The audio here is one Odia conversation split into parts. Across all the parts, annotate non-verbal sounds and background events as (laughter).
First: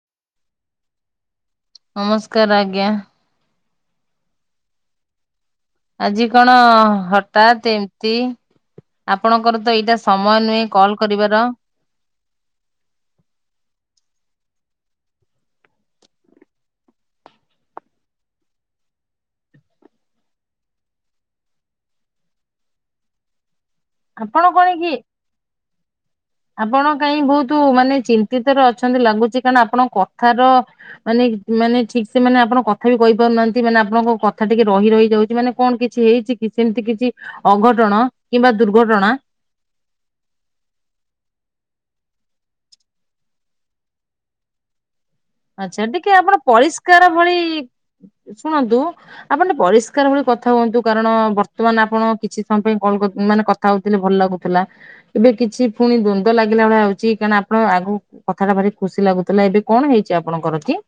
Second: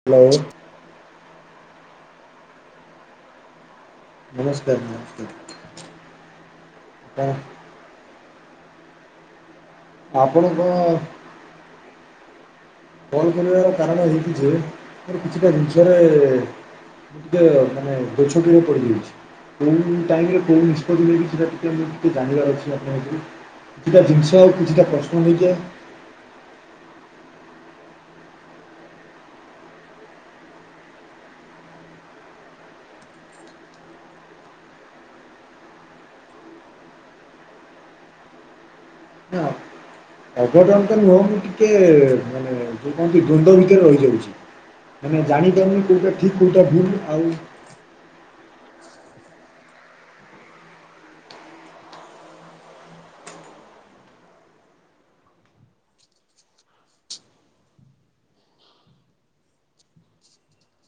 ହ୍ୟାଲୋ ନମସ୍କାର ଆଜ୍ଞା। ନମସ୍କାର ନମସ୍କାର। ଆଜି କଣ ହଠାତ୍ ଏମତି ଆପଣଙ୍କର ତ ଏଇଟା ଆପଣ ସମୟ ଆପଣଙ୍କ ନୁହେଁ କଲ୍ କରିବାର? ଫୋନ୍ କରିବାର କାରଣ ଏହି କି ଯେ ମୋର କିଛିଟା ଜିନିଷରେ ଟିକେ ମାନେ ଦୋ ଛକିରେ ପଡିଯାଉଛି। କୋଉ ଟାଇମ ରେ କୋଉ ନିଷ୍ପତ୍ତି ନେଇକି ସେଇଟା ଟିକେ ଟିକେ ଜାଣିବାର ଅଛି ଆପଣ ଠୁ କିଛିଟା ଜିନିଷ ଆପଣ କଣ କିଛିଟା କି ପ୍ରଶ୍ନ ହୋଇଯାଏ‌। ଆପଣ କାହିଁ ବହୁତ ମାନେ ଚିନ୍ତିତ ରେ ଅଛନ୍ତି ଲାଗୁଛି କାରଣ ଆପଣଙ୍କ କଥାର ମାନେ ମାନେ ଠିକ ସେ ମାନେ ଆପଣ କଥା ବି କହିପାରୁନାହାନ୍ତି ମାନେ ଆପଣଙ୍କ କଥା ଟିକେ ରହି ରହିଯାଉଚି ମାନେ କଣ କିଛି ହେଇଛି କି ସେମିତି କିଛି ଅଘଟଣ କିମ୍ବା ଦୁର୍ଘଟଣା? ନା ଅଘଟଣ ତ ନୁହଁ ମୁଁ ଟିକେ ମାନେ ଯେଉଁ କୁହନ୍ତି ଦ୍ୱନ୍ଦ ଭିତରେ ରହିଯାଉଚି। ମାନେ ଜାଣିପାରୁନି ଆଚ୍ଛା କୋଉଟା ଟିକେ ଆପଣ ଠିକ୍ କୋଉଟା ଭୁଲ୍ ପରିଷ୍କାର ଆଉ ଭଳି ଶୁଣନ୍ତୁ ଆପଣ ଟିକେ ପରିଷ୍କାର ଭଳି କଥା ହୁଅନ୍ତୁ କାରଣ ବର୍ତ୍ତମାନ ଆପଣ କିଛି ସମୟ ପାଇଁ କଣ ମାନେ ଥାଉଥିଲେ ଭଲ ଲାଗୁଥିଲା ଏବେ କିଛି ପୁଣି ଦ୍ୱନ୍ଦ୍ୱ ଲାଗିଲା ଭଳିଆ ହଉଛି କାରଣ ଆପଣ ଆଗୋ କଥାଟା ଭାରି ଖୁସି ଲାଗୁଥିଲା ଏବେ କଣ ହେଇଛି ଆପଣଙ୍କର କି?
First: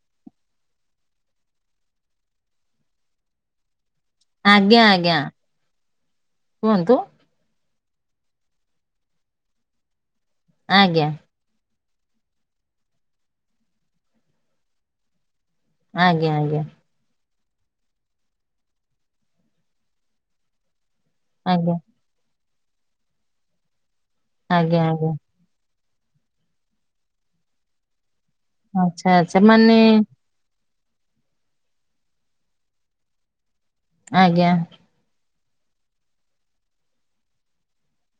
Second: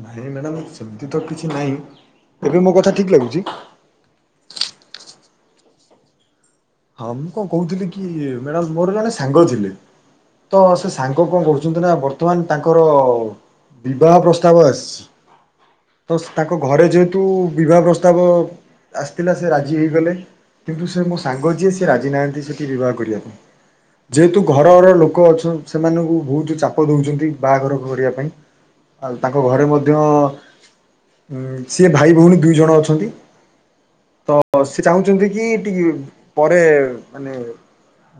ନାଇଁ ମ୍ୟାଡ଼ାମ୍ ସେମିତି ତ କିଛି ନାହିଁ ଏବେ ମୋ କଥା ଠିକ୍ ଲାଗୁଚି? ଆଜ୍ଞା-ଆଜ୍ଞା କୁହନ୍ତୁ। ହଁ ମୁଁ କଣ କହୁଥିଲି କି ମ୍ୟାଡାମ ମୋର ଜଣେ ସାଙ୍ଗ ଥିଲେ, ତ ସେ ଆଜ୍ଞା ସାଙ୍ଗ କଣ କହୁ ଛନ୍ତି ନା ବର୍ତ୍ତମାନ୍ ତାଙ୍କର ବିବାହ ପ୍ରସ୍ତାବ ଆସିଚି। ତ ଆଜ୍ଞା ତାଙ୍କ ଆଜ୍ଞା ଘରେ ଯେହେ ହେତୁ ବିବାହ ପ୍ରସ୍ତାବ ଆସିଥିଲା ସେ ରାଜି ହେଇଗଲେ କିନ୍ତୁ ସେ ମୋ ସାଙ୍ଗ ଯିଏ ଆଜ୍ଞା ସେ ରାଜିନାହାନ୍ତି ସେଠି ବିବାହ କରିବା ପାଇଁ, ଯେହେତୁ ଆଜ୍ଞା ଘରର ଆଜ୍ଞା। ଲୋକ ଅଛ ସେମାନଙ୍କୁ ବହୁତୁ ଚାପ ଦଉଚନ୍ତି ବାହାଘର କରିବା ପାଇଁ ଆଚ୍ଛା ଆଉ ଆଚ୍ଛା ତାଙ୍କ ଘରେ ମାନେ ମଧ୍ୟ ଉଁ ସିଏ ଭାଇ ଭଉଣୀ ଦୁଇ ଜଣ ଅଛନ୍ତି ତ ଆଜ୍ଞା ସେ ଚାହୁଁଛନ୍ତି କି ଟିକେ ପରେ ମାନେ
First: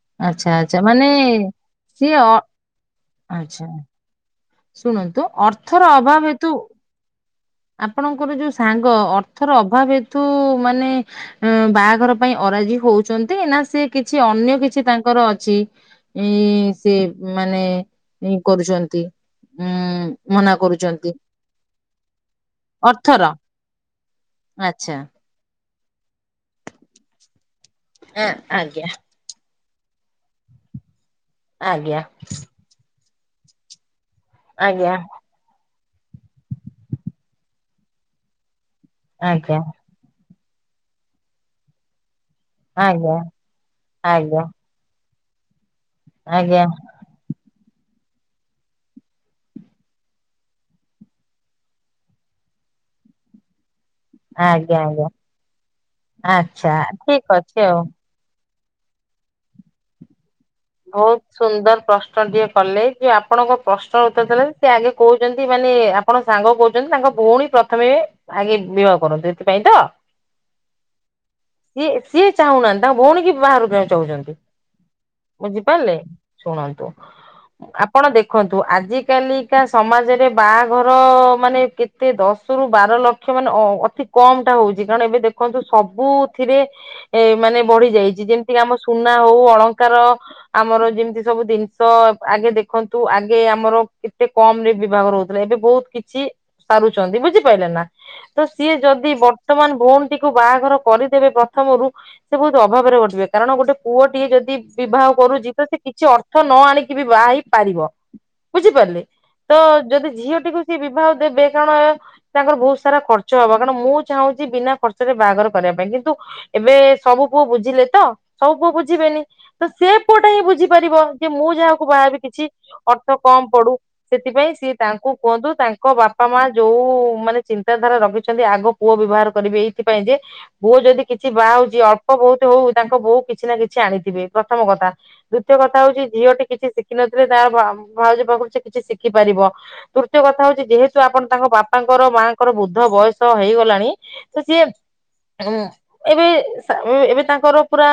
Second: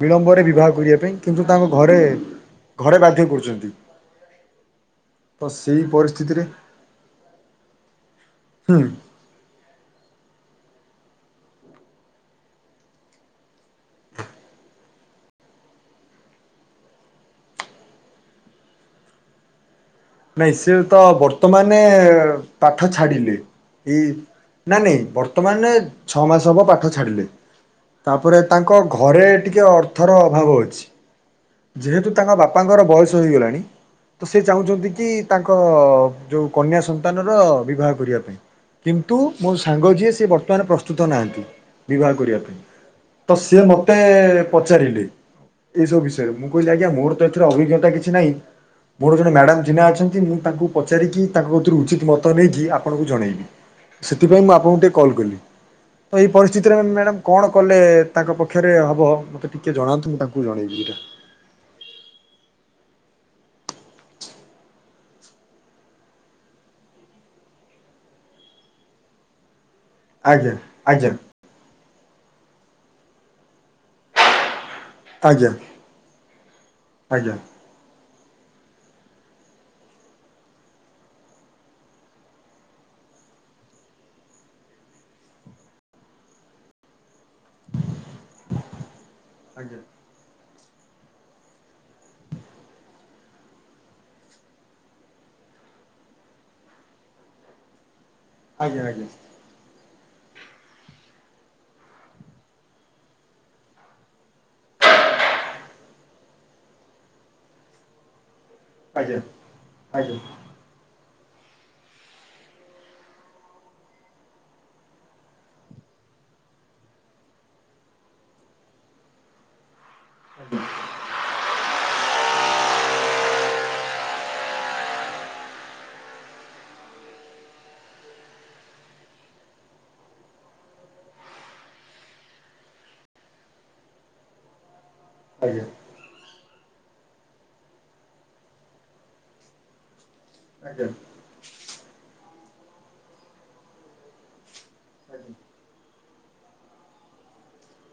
ବିଳମ୍ବରେ ଆଚ୍ଛା ବିବାହ ଆଚ୍ଛା କରିବା ମାନେ ପାଇଁ କିନ୍ତୁ ତାଙ୍କ ସିଏ ଅ ଘରେ-ଘରେ ବାଧ୍ୟ ଆଚ୍ଛା କରୁଚନ୍ତି। ଶୁଣନ୍ତୁ ଅର୍ଥର ଅଭାବ ପରିସ୍ଥିତିରେ ହେତୁ ଆପଣଙ୍କର ଯୋଉ ହୁଁ ସାଙ୍ଗ ଅର୍ଥର ଅଭାବ ହେତୁ ମାନେ ଅଁ ବାହାଘର ପାଇଁ ଅରାଜି ହଉଚନ୍ତି ନା ସେ କିଛି ଅନ୍ୟ କିଛି ତାଙ୍କର ଅଛି। ଇ ସେ ମାନେ କରୁଛନ୍ତି ଉଁ ନାଇଁ ମନା ସିଏ ତ କରୁଛନ୍ତି ବର୍ତ୍ତମାନେ ପାଠ ଅର୍ଥର ଛାଡ଼ିଲେ ଇ ନା ଆଚ୍ଛା। ନାଇଁ ବର୍ତ୍ତମାନେ ଛଅ ମାସ ହବ ପାଠ ଛାଡିଲେ ଆ ତାପରେ ତାଙ୍କ ଆଜ୍ଞା ଘରେ ଟିକେ ଅର୍ଥର ଅଭାବ ଅଛି। ଆଜ୍ଞା ଯେହେତୁ ତାଙ୍କ ବାପାଙ୍କର ବୟସ ହେଇଗଲାଣି ତ ସେ ଚାହୁଁଚନ୍ତି ଆଜ୍ଞା କି ତାଙ୍କ ଯୋଉ କନ୍ୟା ସନ୍ତାନର ବିବାହ କରିବା ପାଇଁ। କିନ୍ତୁ ମୋ ଆଜ୍ଞା ସାଙ୍ଗ ଯିଏ ସେ ବର୍ତ୍ତମାନ ପ୍ରସ୍ତୁତ ନାହାନ୍ତି ବିବାହ କରିବା ପାଇଁ। ଆଜ୍ଞା ତ ସିଏ ମତେ ଆଜ୍ଞା। ପଚାରିଲେ ଏଇ ସବୁ ବିଷୟରେ ମୁଁ କହିଲି ଆଜ୍ଞା ମୋର ତ ଅଭିଜ୍ଞତା କିଛି ନାହିଁ। ମୋର ଜଣେ ମ୍ୟାଡ଼ାମ ଚିହ୍ନା ଅଛନ୍ତି ମୁଁ ତାଙ୍କୁ ପଚାରିକି ତାଙ୍କ କତୁରୁ ଉଚିତ୍ ମତ ନେଇକି ଆପଣଙ୍କୁ ଜଣେଇବି। ସେଥିପାଇଁ ମୁଁ ଆଜ୍ଞା ଆପଣଙ୍କୁ ଟିକେ ଆଜ୍ଞା କଲ୍ କଲି, ତ ଏଇ ଆଚ୍ଛା ପରିସ୍ଥିତିରେ ମ୍ୟାଡାମ ଠିକ କଣ ଅଛି କଲେ ଆଉ। ତାଙ୍କ ପକ୍ଷରେ ହବ ମୋତେ ଟିକିଏ ଜଣାନ୍ତୁ ମୁଁ ତାଙ୍କୁ ଜଣେଇବି ଏଇଟା। ବହୁତ ସୁନ୍ଦର ପ୍ରଶ୍ନ ଟିଏ କଲେ ଯେ ଆପଣଙ୍କ ପ୍ରଶ୍ନର ଉତ୍ତର ଦେଲା ସେ ଆଗେ କହୁଚନ୍ତି ମାନେ ଆପଣ ସାଙ୍ଗ କହୁଛନ୍ତି ତାଙ୍କ ଭଉଣୀ ପ୍ରଥମେ ଆଗେ ବିବାହ କରନ୍ତୁ ସେଥିପାଇଁ ତ? ଆଜ୍ଞା-ଆଜ୍ଞା। ସିଏ-ସିଏ ଚାହୁଁନାହାନ୍ତି ତାଙ୍କ ଭଉଣୀ କି ବାହାଘର କରିଆକୁ ଚାହୁଚନ୍ତି। ଆଜ୍ଞା ବୁଝିପାରିଲେ ଶୁଣନ୍ତୁ ଆଜ୍ଞା ଆପଣ ଦେଖନ୍ତୁ ଆଜିକାଲିକା ସମାଜରେ ବାହାଘର ମାନେ କେ ଏତେ ଦଶ ରୁ ବାର ଲକ୍ଷ ମାନେ ଅ ଅତି କମ୍ ଟା ହଉଚି କାରଣ ଏବେ ଦେଖନ୍ତୁ ସବୁଥିରେ ଏ ମାନେ ବଢି ଯାଇଚି ଯେମିତି ଆମ ସୁନା ହଉ ଅଳଙ୍କାର ଆମର ଯେମିତି ସବୁ ଜିନିଷ ଆଗେ ଦେଖନ୍ତୁ ଆଗେ ଆମର କେତେ କମ୍ ରେ ବିଭାଘର ହଉଥିଲା ଏବେ ବହୁତ କିଛି ସାରୁଛନ୍ତି ବୁଝିପାଇଲେ ନା। ତ ସିଏ ଆଜ୍ଞା ଆଜ୍ଞା ଆଜ୍ଞା ଯଦି ବର୍ତ୍ତମାନ ଭଉଣୀଟିକୁ ବାହାଘର କରିଦେବେ ପ୍ରଥମରୁ ସେ ବହୁତ୍ ଅଭାବରେ ଘଟିବେ କାରଣ ଗୋଟେ ପୁଅ ଟିଏ ଯଦି ବିବାହ କରୁଚି ତ ସେ କିଛି ଅର୍ଥ ନ ଆଣିକି ବି ବାହା ହେଇ ପାରିବ। ବୁଝିପାରିଲେ ଆଜ୍ଞା ତ ଆଜ୍ଞା ଯଦି ଆଜ୍ଞା ଝିଅଟି କୁ ସେ ବିବାହ ଦେବେ କାରଣ ତାଙ୍କର ବହୁତ୍ ସାରା ଖର୍ଚ୍ଚ ହବ କାରଣ ମୁଁ ଚାହୁଁଛି ବିନା ଖର୍ଚ୍ଚରେ ବାହାଘର କରିବା ପାଇଁ କିନ୍ତୁ ଏବେ ସବୁ ପୁଅ ବୁଝିଲେ ତ ସବୁ ପୁଅ ବୁଝିବେନି ତ ସେ ପୁଅଟା ହିଁ ବୁଝିପାରିବ। ଯେ ମୁଁ ଯାହାକୁ ବାହାହେବି କିଛି ଅର୍ଥ କମ୍ ପଡୁ। ସେଥିପାଇଁ ସିଏ ତାଙ୍କୁ କୁହନ୍ତୁ ତାଙ୍କ ବାପା ମା ଯୋଉ ମାନେ ଚିନ୍ତାଧାରା ରଖିଛନ୍ତି ଆଗ ପୁଅ ବିବାହର କରିବେ ଏଇଥିପାଇଁ ଯେ ପୁଅ ଯଦି କିଛି ବାହା ହଉଚି ଅଳ୍ପ ବହୁତ୍ ହଉ ତାଙ୍କ ବୋହୁ କିଛି ନା କିଛି ଆଣିଥିବେ। ପ୍ରଥମ କଥା ଦ୍ଵିତୀୟ ଆଜ୍ଞା କଥା ହଉଛି ଝିଅଟି କିଛି ସି କି ନଥିଲେ ତା ଭାଉଜ ପାଖରୁ ସେ କିଛି ଶିଖି ପାରିବ ତୃତୀୟ କଥା ହଉଛି ଆଜ୍ଞା ଯେହେତୁ ଆପଣ ତାଙ୍କ ବାପାଙ୍କର ମାଆଙ୍କର ବୁଦ୍ଧ ବୟସ ହେଇଗଲାଣି ତ ସିଏ ହୁଁ ଏବେ (unintelligible) ଏବେ ତାଙ୍କର ପୁରା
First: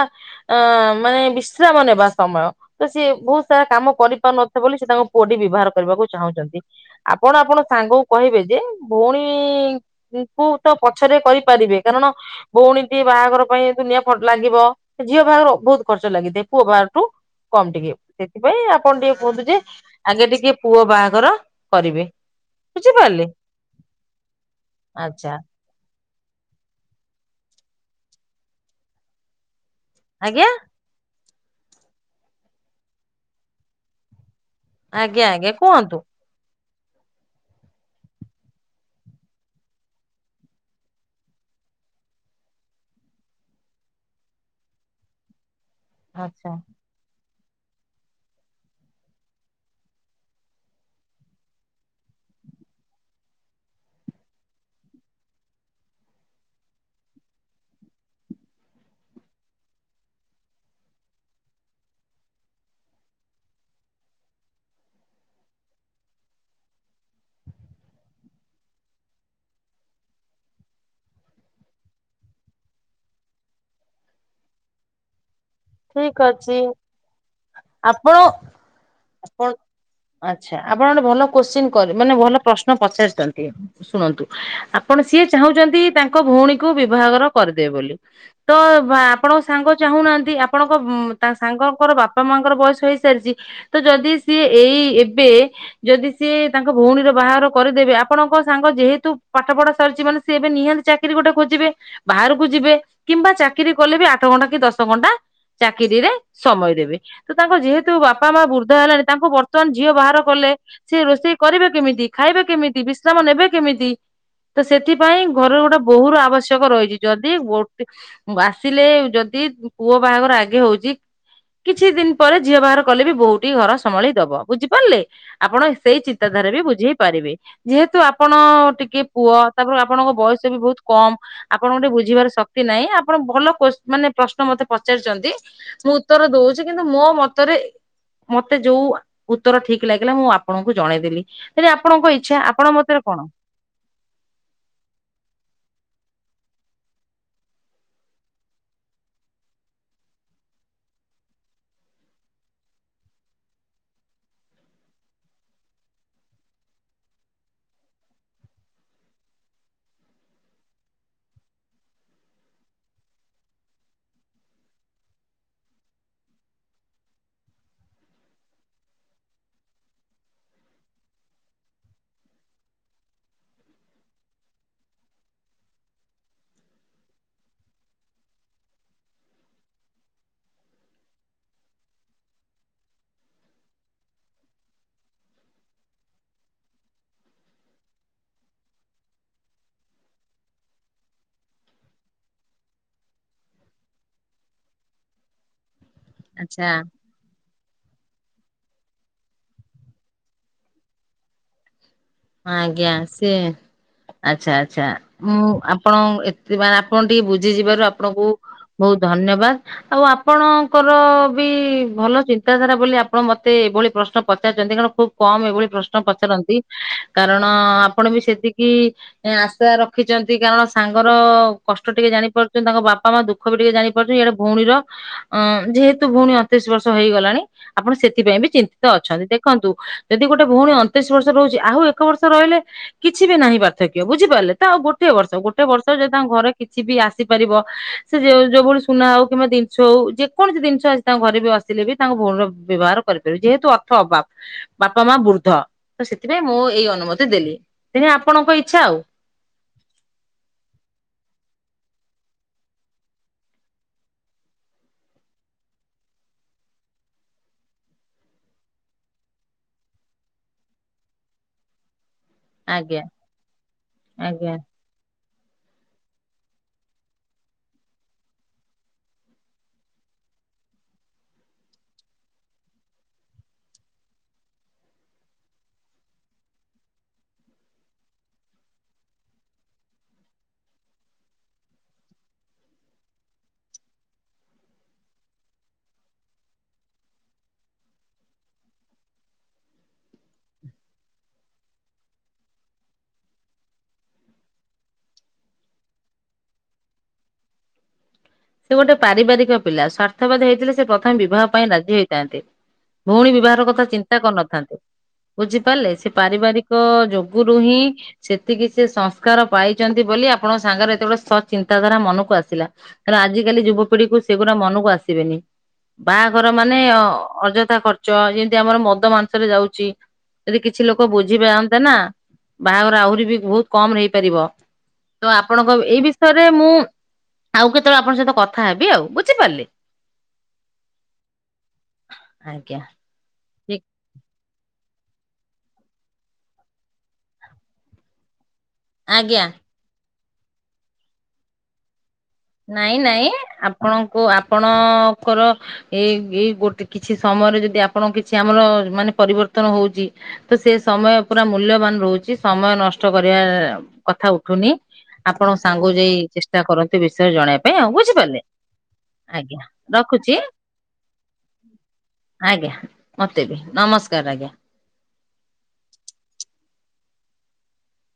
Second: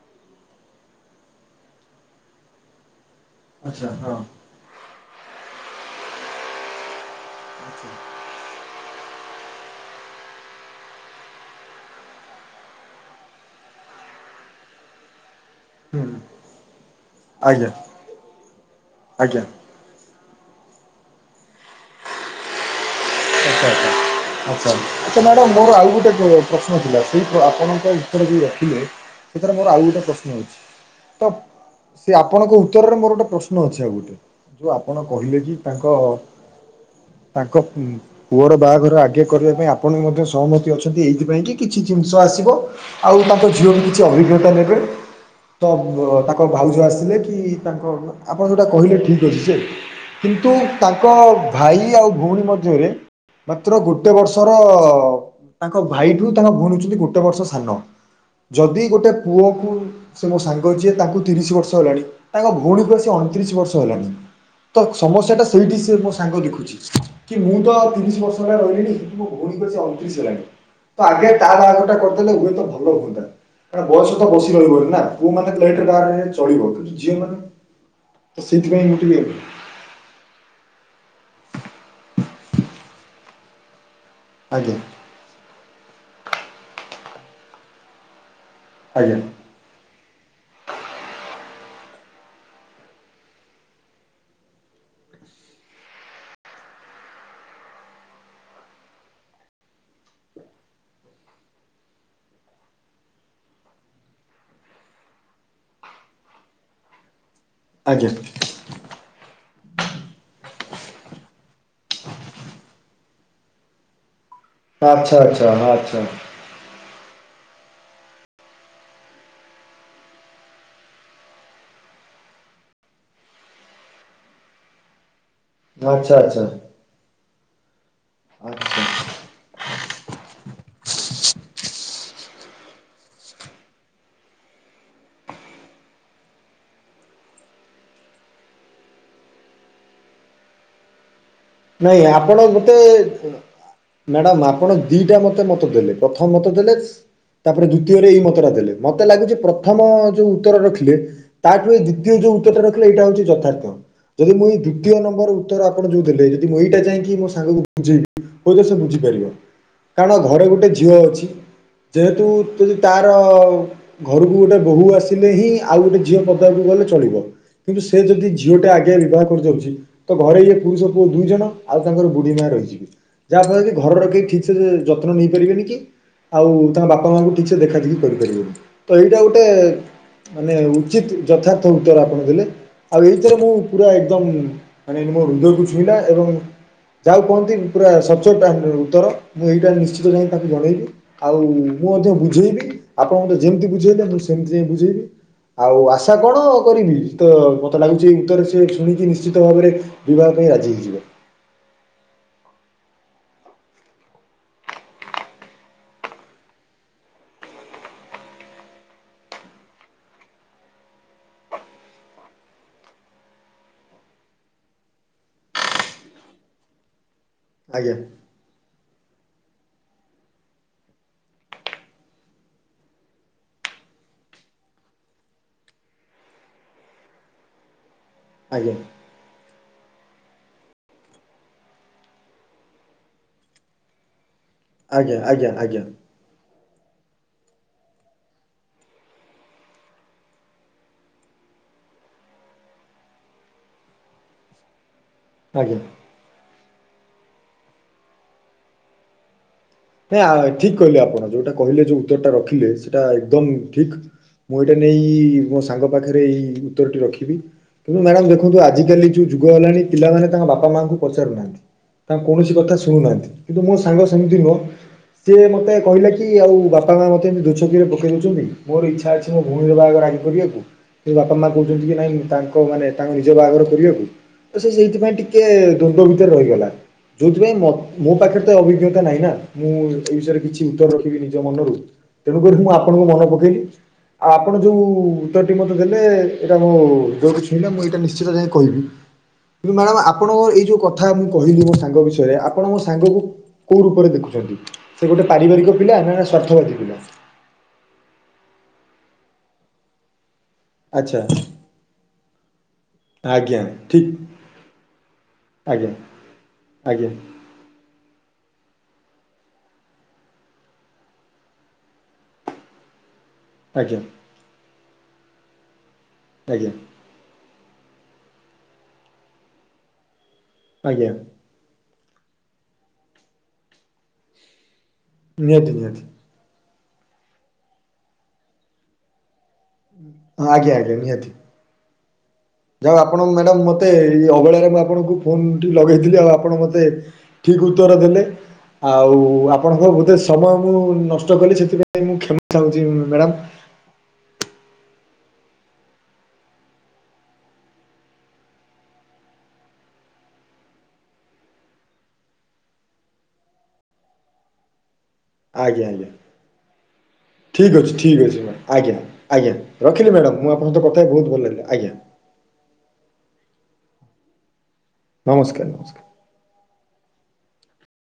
ଅଁ ମାନେ ବିଶ୍ରାମ ନେବା ସମୟ ତ ସିଏ ବହୁତ୍ ସାରା ଆଚ୍ଛା କାମ ହଁ। କରିପାରୁନିଥି ବୋଲି ସେ ତାଙ୍କ ପୁଅଟି ବିବାହାର କରିବାକୁ ଚାହୁଁଛନ୍ତି। ଆପଣ ଆପଣଙ୍କ ଆଚ୍ଛା ସାଙ୍ଗକୁ କହିବେ ଯେ ଭଉଣୀ କୁ ତ ପଛରେ କରିପାରିବେ କାରଣ ଭଉଣୀ ଟିଏ ବାହାଘର ପାଇଁ ଦୁନିଆ (unintelligible) ଲାଗିବ ଝିଅ ବାହାଘର ବହୁତ୍ ହୁଁ ଲାଗିଥାଏ ପୁଅ ବାହାରଠୁ ଆଜ୍ଞା କମ ଟିକେ ସେଥିପାଇଁ ଆପଣ ଟିକେ କୁହନ୍ତୁ ଆଜ୍ଞା। ଯେ ଆଗେ ଟିକେ ପୁଅ ବାହାଘର କରିବେ ବୁଝିପାରିଲେ। ଆଚ୍ଛା ଆଚ୍ଛା ଆଚ୍ଛା ଆଚ୍ଛା ମ୍ୟାଡ଼ାମ ମୋର ଆଉ ଗୋଟେ (unintelligible) ପ୍ରଶ୍ନ ଥିଲା ସେଇ ଆପଣଙ୍କ ଉତ୍ତର ଯୋଉ ରଖିଲେ ସେଥିରେ ମୋର ଆଉ ଗୋଟେ ପ୍ରଶ୍ନ ଆଜ୍ଞା ଅଛି। ତ ସେ ଆପଣଙ୍କ ଉତ୍ତରରେ ମୋର ଗୋଟେ ପ୍ରଶ୍ନ ଅଛି ଆଉ ଗୋଟେ ଯୋଉ ଆପଣ ଆଜ୍ଞା କହିଲେ ଆଜ୍ଞା କି ତାଙ୍କ କୁହନ୍ତୁ ତାଙ୍କ ପୁଅର ବାହାଘର ଆଗେ ଆଗେ କରିବା ପାଇଁ ଆପଣ ମଧ୍ୟ ସହମତି ଅଛନ୍ତି ଏଇଥିପାଇଁ କି କିଛି ଜିନିଷ ଆସିବ। ଆଉ ତାଙ୍କ ଝିଅ ବି କିଛି ଅଭିଜ୍ଞତା ନେବେ ତ ତାଙ୍କ ଆଚ୍ଛା ଭାଉଜ ଆସିଲେ କି ତାଙ୍କ ଆପଣ ଯୋଉଟା କହିଲେ ଠିକ୍ ଅଛି ଯେ କିନ୍ତୁ ତାଙ୍କ ଭାଇ ଆଉ ଭଉଣୀ ମଧ୍ୟରେ ମାତ୍ର ଗୋ ଗୋଟେ ବର୍ଷର ତାଙ୍କ ଭାଇଠୁ ତାଙ୍କ ଭଉଣୀ ହଉଛନ୍ତି ଗୋଟେ ବର୍ଷ ସାନ ଯଦି ଗୋଟେ ପୁଅକୁ ସେ ମୋ ସାଙ୍ଗ ଯିଏ ତାଙ୍କୁ ତିରିଶି ବର୍ଷ ହେଲାଣି ତାଙ୍କ ଭଉଣୀକୁ ଆ ସେ ଅଣ ତିରିଶି ବର୍ଷ ହେଲାଣି ତ ସମସ୍ୟା ଟା ସେଇଠି ସେ ମୋ ସାଙ୍ଗ ଦେଖୁଛି କି ମୁଁ ତ ତିରିଶି ବର୍ଷ ହେଲା ରହିଲିଣିି ମୋ ଭଉଣୀ କି ଆସିକି ଅଣତିରିଶି ହେଲାଣି। ତ ଆଗେ ତା ବାହାଘରଟା କରିଦେଲେ ହୁଏତ ଭଲ ହୁଅନ୍ତା କାରଣ ବୟସ ତ ବସି ରହିବନି ନା ପୁଅ ମାନେ ଲେଟ୍ ବାହା ଠିକ ହେଲେ ଅଛି। ଚଲିବ କିନ୍ତୁ ଝିଅ ମାନେ ଆପଣ ତ ସେଇଥିପାଇଁ ମୁଁ ଟିକେ ଆପଣ ଆଚ୍ଛା ଆପଣ ଗୋଟେ ଭଲ କୋଶ୍ଚିନ୍ ମାନେ ଭଲ ପ୍ରଶ୍ନ ପଚାରିଛନ୍ତି ଶୁଣନ୍ତୁ। ଆଜ୍ଞା ଆପଣ ସିଏ ଚାହୁଁଛନ୍ତି ତାଙ୍କ ଭଉଣୀକୁ ବିବାହ ଘର କରିଦେବେ ବୋଲି। ତ ଆଜ୍ଞା ଆପଣଙ୍କ ସାଙ୍ଗ ଚାହୁଁ ନାହାନ୍ତି। ଆପଣଙ୍କ ତା ସାଙ୍ଗଙ୍କର ବାପା ମାଙ୍କର ବୟସ ହେଇସାରିଛି ତ ଯଦି ସିଏ ଏଇ ଏବେ ଯଦି ସିଏ ତାଙ୍କ ଭଉଣୀର ବାହାଘର କରିଦେବେ ଆପଣଙ୍କ ସାଙ୍ଗ ଯେହେତୁ ପାଠ ପଢା ସରିଛି ମାନେ ସେ ଏବେ ନିହାତି ଚାକିରି ଗୋଟେ ଖୋଜିବେ। ବାହାରକୁ ଯିବେ କିମ୍ବା ଚାକିରି କଲେ ବି ଆଠ ଘଣ୍ଟା କି ଦଶ ଘଣ୍ଟା ଚାକିରି ରେ ସମୟ ଦେବେ ତ ତାଙ୍କ ଯେହେତୁ ଆଜ୍ଞା ବାପା ମା ବୃଦ୍ଧା ହେଲାଣି ତାଙ୍କୁ ବର୍ତ୍ତ ବର୍ତ୍ତମାନ ଝିଅ ବାହା ଘର କଲେ ସିଏ ରୋଷେଇ କରିବେ କେମିତି ଖାଇବେ କେମିତି ବିଶ୍ରାମ ନେବେ କେମିତି? ତ ସେଥିପାଇଁ ଆଚ୍ଛା ଘରେ ଆଚ୍ଛା ଗୋଟେ ଆଚ୍ଛା ବୋହୂ ର ଆବଶ୍ୟକ ରହିଛି। ଯଦି ଗୋଟେ ଉଁ ଆସିଲେ ଯଦି ଉଁ ପୁଅ ବାହାଘର ଆ ଗେ ହଉଛି କିଛି ଦିନ ପରେ ଝିଅ ବାହାଘର କଲେ ବି ବୋହୂ ଟି ଘର ସମ୍ଭାଳି ଦବ ବୁଝିପାରିଲେ। ଆପଣ ସେଇ ଆଚ୍ଛା ଚିନ୍ତାଧାରା ବି ଆଚ୍ଛା ବୁଝେଇ ପାରିବେ। ଯେହେତୁ ଆପଣ ଆଚ୍ଛା ଟିକେ ପୁଅ ତାପରେ ଆପଣଙ୍କ ବୟସ ବି ବହୁତ କମ ଆପଣଙ୍କ ଟିକେ ବୁଝିବାର ସକ ତି ନାହିଁ ଆପଣ ଭଲ କୋଶ ମାନେ ପ୍ରଶ୍ନ ମତେ ପଚାରିଛନ୍ତି। ମୁଁ ଉତ୍ତର ଦଉଛି କିନ୍ତୁ ମୋ ମତରେ। ମତେ ଯୋଉ ଉତ୍ତର ଠିକ ଲାଗିଲା ମୁଁ ଆପଣଙ୍କୁ ଜଣେଇଦେଲି। ହେଲେ ନାଇଁ ଆପଣଙ୍କ ଇଚ୍ଛା ଆପଣ ମତେ ମତରେ କଣ? ଶୁଣ। ମ୍ୟାଡ଼ାମ ଆପଣ ଦିଟା ମତେ ମତ ଦେଲେ ପ୍ରଥମ ମତ ଦେଲେ ତାପରେ ଦ୍ଵିତୀୟରେ ଏଇ ମତଟା ଦେଲେ ମତେ ଲାଗୁଛି ପ୍ରଥମ ଯୋଉ ଉତ୍ତର ରଖିଲେ। ତାଠୁ ଏଇ ଦ୍ୱିତୀୟ ଯୋଉ ଉତ୍ତର ଟା ରଖିଲେ ଏଇଟା ହଉଛି ଯଥାର୍ଥ। ଯଦି ମୁଁ ଏଇ ଦ୍ୱିତୀୟ ନମ୍ବର ଉତ୍ତର ଆପଣ ଯଉ ଦେଲେ ଯେ ଯଦି ମୁଁ ଏଇଟା ଯାଇକି ମୋ ସାଙ୍ଗକୁ ବୁଝେଇବି ହୁଏ ତ ସେ ବୁଝିପାରିବ। କାରଣ ଘରେ ଗୋଟେ ଝିଅ ଅଛି ଯେହେତୁ ଯଦି ତାର। ଘରକୁ ଗୋଟେ ବୋହୂ ଆସିଲେ ହିଁ ଆଉ ଗୋଟେ ଝିଅ ପଦାକୁ ଗଲେ ଚଳିବ। କିନ୍ତୁ ସେ ଯଦି ଝିଅଟା ଆଗେ ବିବାହ କରି ଯାଉଛି ତ ଘରେ ଇଏ ପୁରୁଷ ପୁଅ। ଦୁଇ ଜଣ ଆଉ ତାଙ୍କର ବୁଢୀ ମା ରହିଯିବେ ଯାହା ଫଳରେ କି ଘରର କେହି ଠିକ ସେ ଯତ୍ନ ନେଇପାରିବେନି କି। ଆଉ ତାଙ୍କ ବାପା, ମା ଙ୍କୁ ଠିକ୍ ସେ ଦେଖା ଦେଖି କରିପାରିବେନି ତ ଏଇଟା ଗୋଟେ। ମାନେ ଉଚିତ୍ ଯଥାର୍ଥ ଉତ୍ତର ଆପଣ ଦେଲେ। ଆଉ ଏଇଥିରେ ମୁଁ ପୁରା ଏକଦମ୍ ମାନେ ମୋ ହୃଦୟକୁ ଛୁଇଁଲା ଏବଂ। ଯାହାକୁ କୁହନ୍ତି ପୁରା ସଚ୍ଚୋଟ ଆଣ୍ଡ ଉତ୍ତର ମୁଁ ଏଇଟା ନିଶ୍ଚିତ ଯାଇ ତାଙ୍କୁ ଜଣେଇବି। ଆଉ ମୁଁ ମଧ୍ୟ ବୁଝେଇବି ଆପଣ ମୋତେ ଯେମିତି ବୁଝେଇଲେ ମୁଁ ସେମିତି ଯାଇ ବୁଝେଇବି। ଆଉ ଆଶା କଣ ଆଚ୍ଛା କରିବି ତ ମୋତେ ଲାଗୁଛି ଏଇ ଉତ୍ତର ସିଏ ଶୁଣିକି ନିଶ୍ଚିତ ଭାବରେ ବିବାହ ପାଇଁ ରାଜି ହେଇଯିବ। ଆଜ୍ଞା ସେ। ଆଚ୍ଛା ଆଚ୍ଛା ମୁଁ ଆପଣ ଏତେ ମାନେ ଆପଣ ଟିକେ ବୁଝିଯିବାରୁ ଆପଣଙ୍କୁ। ବହୁତ ଧନ୍ୟବାଦ। ଆଉ ଆପଣଙ୍କର ବି ଭଲ ଚିନ୍ତାଧାରା ବୋଲି ଆପଣ ମୋତେ ଏଭଳି ପ୍ରଶ୍ନ ପଚାରିଛନ୍ତି (unintelligible) ଖୁବ୍ କମ ଏଭଳି ପ୍ରଶ୍ନ ପଚାରନ୍ତି କାରଣ ଆଜ୍ଞା ଆପଣ ବି ସେତିକି। ଏ ଆଶା ରଖିଛନ୍ତି କାରଣ ସାଙ୍ଗର କଷ୍ଟ ଟିକେ ଜାଣିପାରୁଛନ୍ତି ତାଙ୍କ ବାପା, ମା ଦୁ ଖ ବି ଟିକେ ଜାଣିପାରୁଚି ଇଆଡେ ଭଉଣୀର ଅଁ ଯେହେତୁ ଭଉଣୀ ଅଣତିରିଶ ବର୍ଷ ହେଇଗଲାଣି। ଆପଣ ସେଥିପାଇଁ ବି ଆଜ୍ଞା ଚିନ୍ତିତ ଅଛନ୍ତି ଦେଖନ୍ତୁ ଯଦି ଗୋଟେ ଭଉଣୀ ଅଣତିରିଶ ବର୍ଷ ରହୁଛି ଆଉ ଏକ ବର୍ଷ ରହିଲେ କିଛି ବି ନାହିଁ ପାର୍ଥକ୍ୟ ବୁଝିପାରିଲେ ତ ଆଉ ଗୋଟିଏ ଆଜ୍ଞା ବର୍ଷ ଆଜ୍ଞା ଗୋଟେ ଆଜ୍ଞା ବର୍ଷ ଯ ତାଙ୍କ ଘରେ କିଛି ବି ଆସିପାରିବ। ସେ ଯେଉ ଯୋଉ ଭଳି ସୁନା ହଉ କିମ୍ବା ଜିନିଷ ହଉ ଯେ କୌଣସି ଜିନିଷ (unintelligible) ତାଙ୍କ ଘରେ ବି ଆସିଲେ ବି ତାଙ୍କ ଭଉଣୀ ର ବ୍ୟବହାର। କରିପାରିବୁ ଯେହେତୁ ଅର୍ଥ ଅଭାବ ବାପା, ମା ବୃ ଧ ଆଜ୍ଞା ତ ସେଥିପାଇଁ ମୁଁ ଏଇ ଅନୁମତି ଦେଲି (unintelligible) ଆପଣଙ୍କ ଇଚ୍ଛା ଆଉ। ନାଁ ଠିକ୍ କହିଲେ ଆପଣ ଯୋଉଟା କହିଲେ ଯୋଉ ଉତ୍ତରଟା ରଖିଲେ ସେଇଟା ଏକଦମ ଠିକ୍। ମୁଁ ଏଇଟା ନେଇ ମୋ ସାଙ୍ଗ ପାଖରେ ଏଇ ଉତ୍ତରଟି ରଖିବି। କିନ୍ତୁ ମ୍ୟାଡ଼ାମ ଦେଖନ୍ତୁ ଆଜିକାଲି ଯୋଉ ଯୁଗ ହେଲାଣି ପିଲାମାନେ ତାଙ୍କ ବାପା, ମାଆଙ୍କୁ ପଚାରୁନାହାନ୍ତି। ତାଙ୍କ କୌଣସି କଥା ଆଜ୍ଞା ଶୁଣୁନାହାନ୍ତି କିନ୍ତୁ ମୋ ସାଙ୍ଗ ସେମିତି ଆଜ୍ଞା। ନୁହଁ। ସିଏ ମୋତେ କହିଲା କି ଆଉ ବାପା, ମା ମୋତେ ଦୋଛକିରେ ପକେଇ ଦେଉଛନ୍ତି ମୋର ଇଚ୍ଛା ଅଛି ମୋ ଭଉଣୀ ର ବାହାଘର ଆଗେ କରିବାକୁ। କିନ୍ତୁ ବାପା ମା କହୁଛନ୍ତି କି ନାଇଁ ତାଙ୍କ ମାନେ ତାଙ୍କ ନିଜ ବାହାଘର କରିବାକୁ। ତ ସେ ସେଇଥିପାଇଁ ଟିକେ ଦ୍ଵନ୍ଦ ଭିତରେ ରହିଗଲା। ଯୋଉଥିପାଇଁ ମୋ-ମୋ ପାଖରେ ତ ଅଭିଜ୍ଞତା ନାହିଁ ନା। ମୁଁ ଏଇ ବିଷୟରେ କିଛି ଉତ୍ତର ରଖିବି ନିଜ ମନରୁ ତେଣୁ କହିଲି ମୁଁ ଆପଣଙ୍କୁ ମନ ପକେଇଲି। ଆ ଆପଣ ଯୋଉ ଉତ୍ତର ଟି ମୋତେ ଦେଲେ ଏଇଟା ମୋ ହୃଦୟ କୁ ଛୁଇଁଲା ମୁଁ ଏଇଟା ନିଶ୍ଚିତ ଯାଇ କହିବି। କିନ୍ତୁ ମ୍ୟାଡମ୍ ଆପଣଙ୍କ ଏଇ ଯୋଉ କଥା ମୁଁ କହିଲି ମୋ ସାଙ୍ଗ ବିଷୟରେ ଆପଣ ମୋ ସାଙ୍ଗକୁ କୋଉ ରୂପରେ ଦେଖୁଛନ୍ତି ସେ ଗୋଟେ ପାରିବାରିକ ପିଲା ନା ସ୍ୱାର୍ଥବାଦୀ ପିଲା। ତୁ ଗୋଟେ ପାରିବାରିକ ପିଲା ସ୍ୱାର୍ଥବାଦୀ ହେଇଥିଲେ ସେ ଆଚ୍ଛା ପ୍ରଥମେ ବିବାହ ପାଇଁ ରାଜି ହେଇଥାନ୍ତେ ଭଉଣୀ ଆଜ୍ଞା ବିବାହର କଥା ଠିକ୍ ଚିନ୍ତା କରିନଥାନ୍ତେ। ଆଜ୍ଞା ବୁଝିପାରିଲେ ସେ ପାରିବାରିକ ଆଜ୍ଞା ଯୋଗ ରୁ ହିଁ ସେତିକି ସେ ସଂସ୍କାର ପାଇଛନ୍ତି ବୋଲି ଆପଣଙ୍କ ସାଙ୍ଗର ଏତେ ବଡ ସତ୍ ଚିନ୍ତାଧାରା ମନକୁ ଆସିଲା। କାରଣ ଆଜିକାଲି ଆଜ୍ଞା ଯୁବପିଢିକୁ ସେଗୁରା ମନକୁ ଆସିବେନି ବାହାଘର ଆଜ୍ଞା। ମାନେ ଅ ଅଯଥା ଖ ଚ ଯେମିତି ଆମର ମଦ ମାଂସରେ ଯାଉଛି ଯଦି କିଛି ଲୋକ ଆଜ୍ଞା ବୁଝିପାରନ୍ତେ ନା ବାହାଘର ଆହୁରି ବି ବହୁତ କମ୍ ରେ ହେଇପାରିବ ତ ନିହାତି ଆପଣଙ୍କ ଏଇ ନିହାତି ବି ଷୟରେ ମୁଁ ଆଉ କେତେବେଳେ ଆପଣଙ୍କ ସହିତ କଥା ହେବି ଆଉ ବୁଝିପାରିଲେ। ହଁ ଆଜ୍ଞା-ଆଜ୍ଞା ନିହାତି। ଆଜ୍ଞା ଯାହା ହଉ ଆପଣ ମ୍ୟାଡମ୍ ଠିକ ମତେ ଏଇ ଅବହଳାରେ ମୁଁ ଆପଣଙ୍କୁ ଫୋନ୍ ଟି ଲଗେଇଥିଲି ଆଉ ଆପଣ ମତେ ଠିକ୍ ଉତ୍ତର ଦେଲେ। ଆଉ ଆଜ୍ଞା। ଆପଣଙ୍କ ଗୋଟେ ସମୟ ମୁଁ ନଷ୍ଟ କଲି ସେଥିପାଇଁ ମୁଁ କ୍ଷମା ଚାହୁଁଚି ନାଇଁ ନାଇଁ ମ୍ୟାଡ଼ମ୍। ଆପଣଙ୍କୁ ଆପଣଙ୍କର ଏଇ-ଏଇ ଗୋଟେ କିଛି ସମୟରେ ଯଦି ଆପଣଙ୍କ କିଛି ଆମର ମାନେ ପରିବର୍ତ୍ତନ ହଉଚି ତ ସେ ସମୟ ପୁରା ମୂଲ୍ୟବାନ୍ ରହୁଛି ସମୟ ନଷ୍ଟ କରିବା କଥା ଉଠୁନି। ଆପଣ ଆଜ୍ଞା ସାଙ୍ଗକୁ ଆଜ୍ଞା ଯାଇ ଚେଷ୍ଟା କରନ୍ତୁ ଜଣେଇବା ପାଇଁ ଠିକ୍ ଆଉ ଅଛି ଠିକ୍ ବୁଝିପାରିଲେ ଅଛି ଆଜ୍ଞା-ଆଜ୍ଞା ଆଜ୍ଞା ରଖିଲି ରଖୁଛି ମ୍ୟାଡମ୍ ମୁଁ ଆପଣଙ୍କ ସହିତ କଥା ହେଇ ବହୁତ୍ ଭଲ ଲାଗିଲା ଆଜ୍ଞା। ଆଜ୍ଞା ମତେ ବି ନମସ୍କାର ଆଜ୍ଞା। ନମସ୍କାର-ନମସ୍କାର।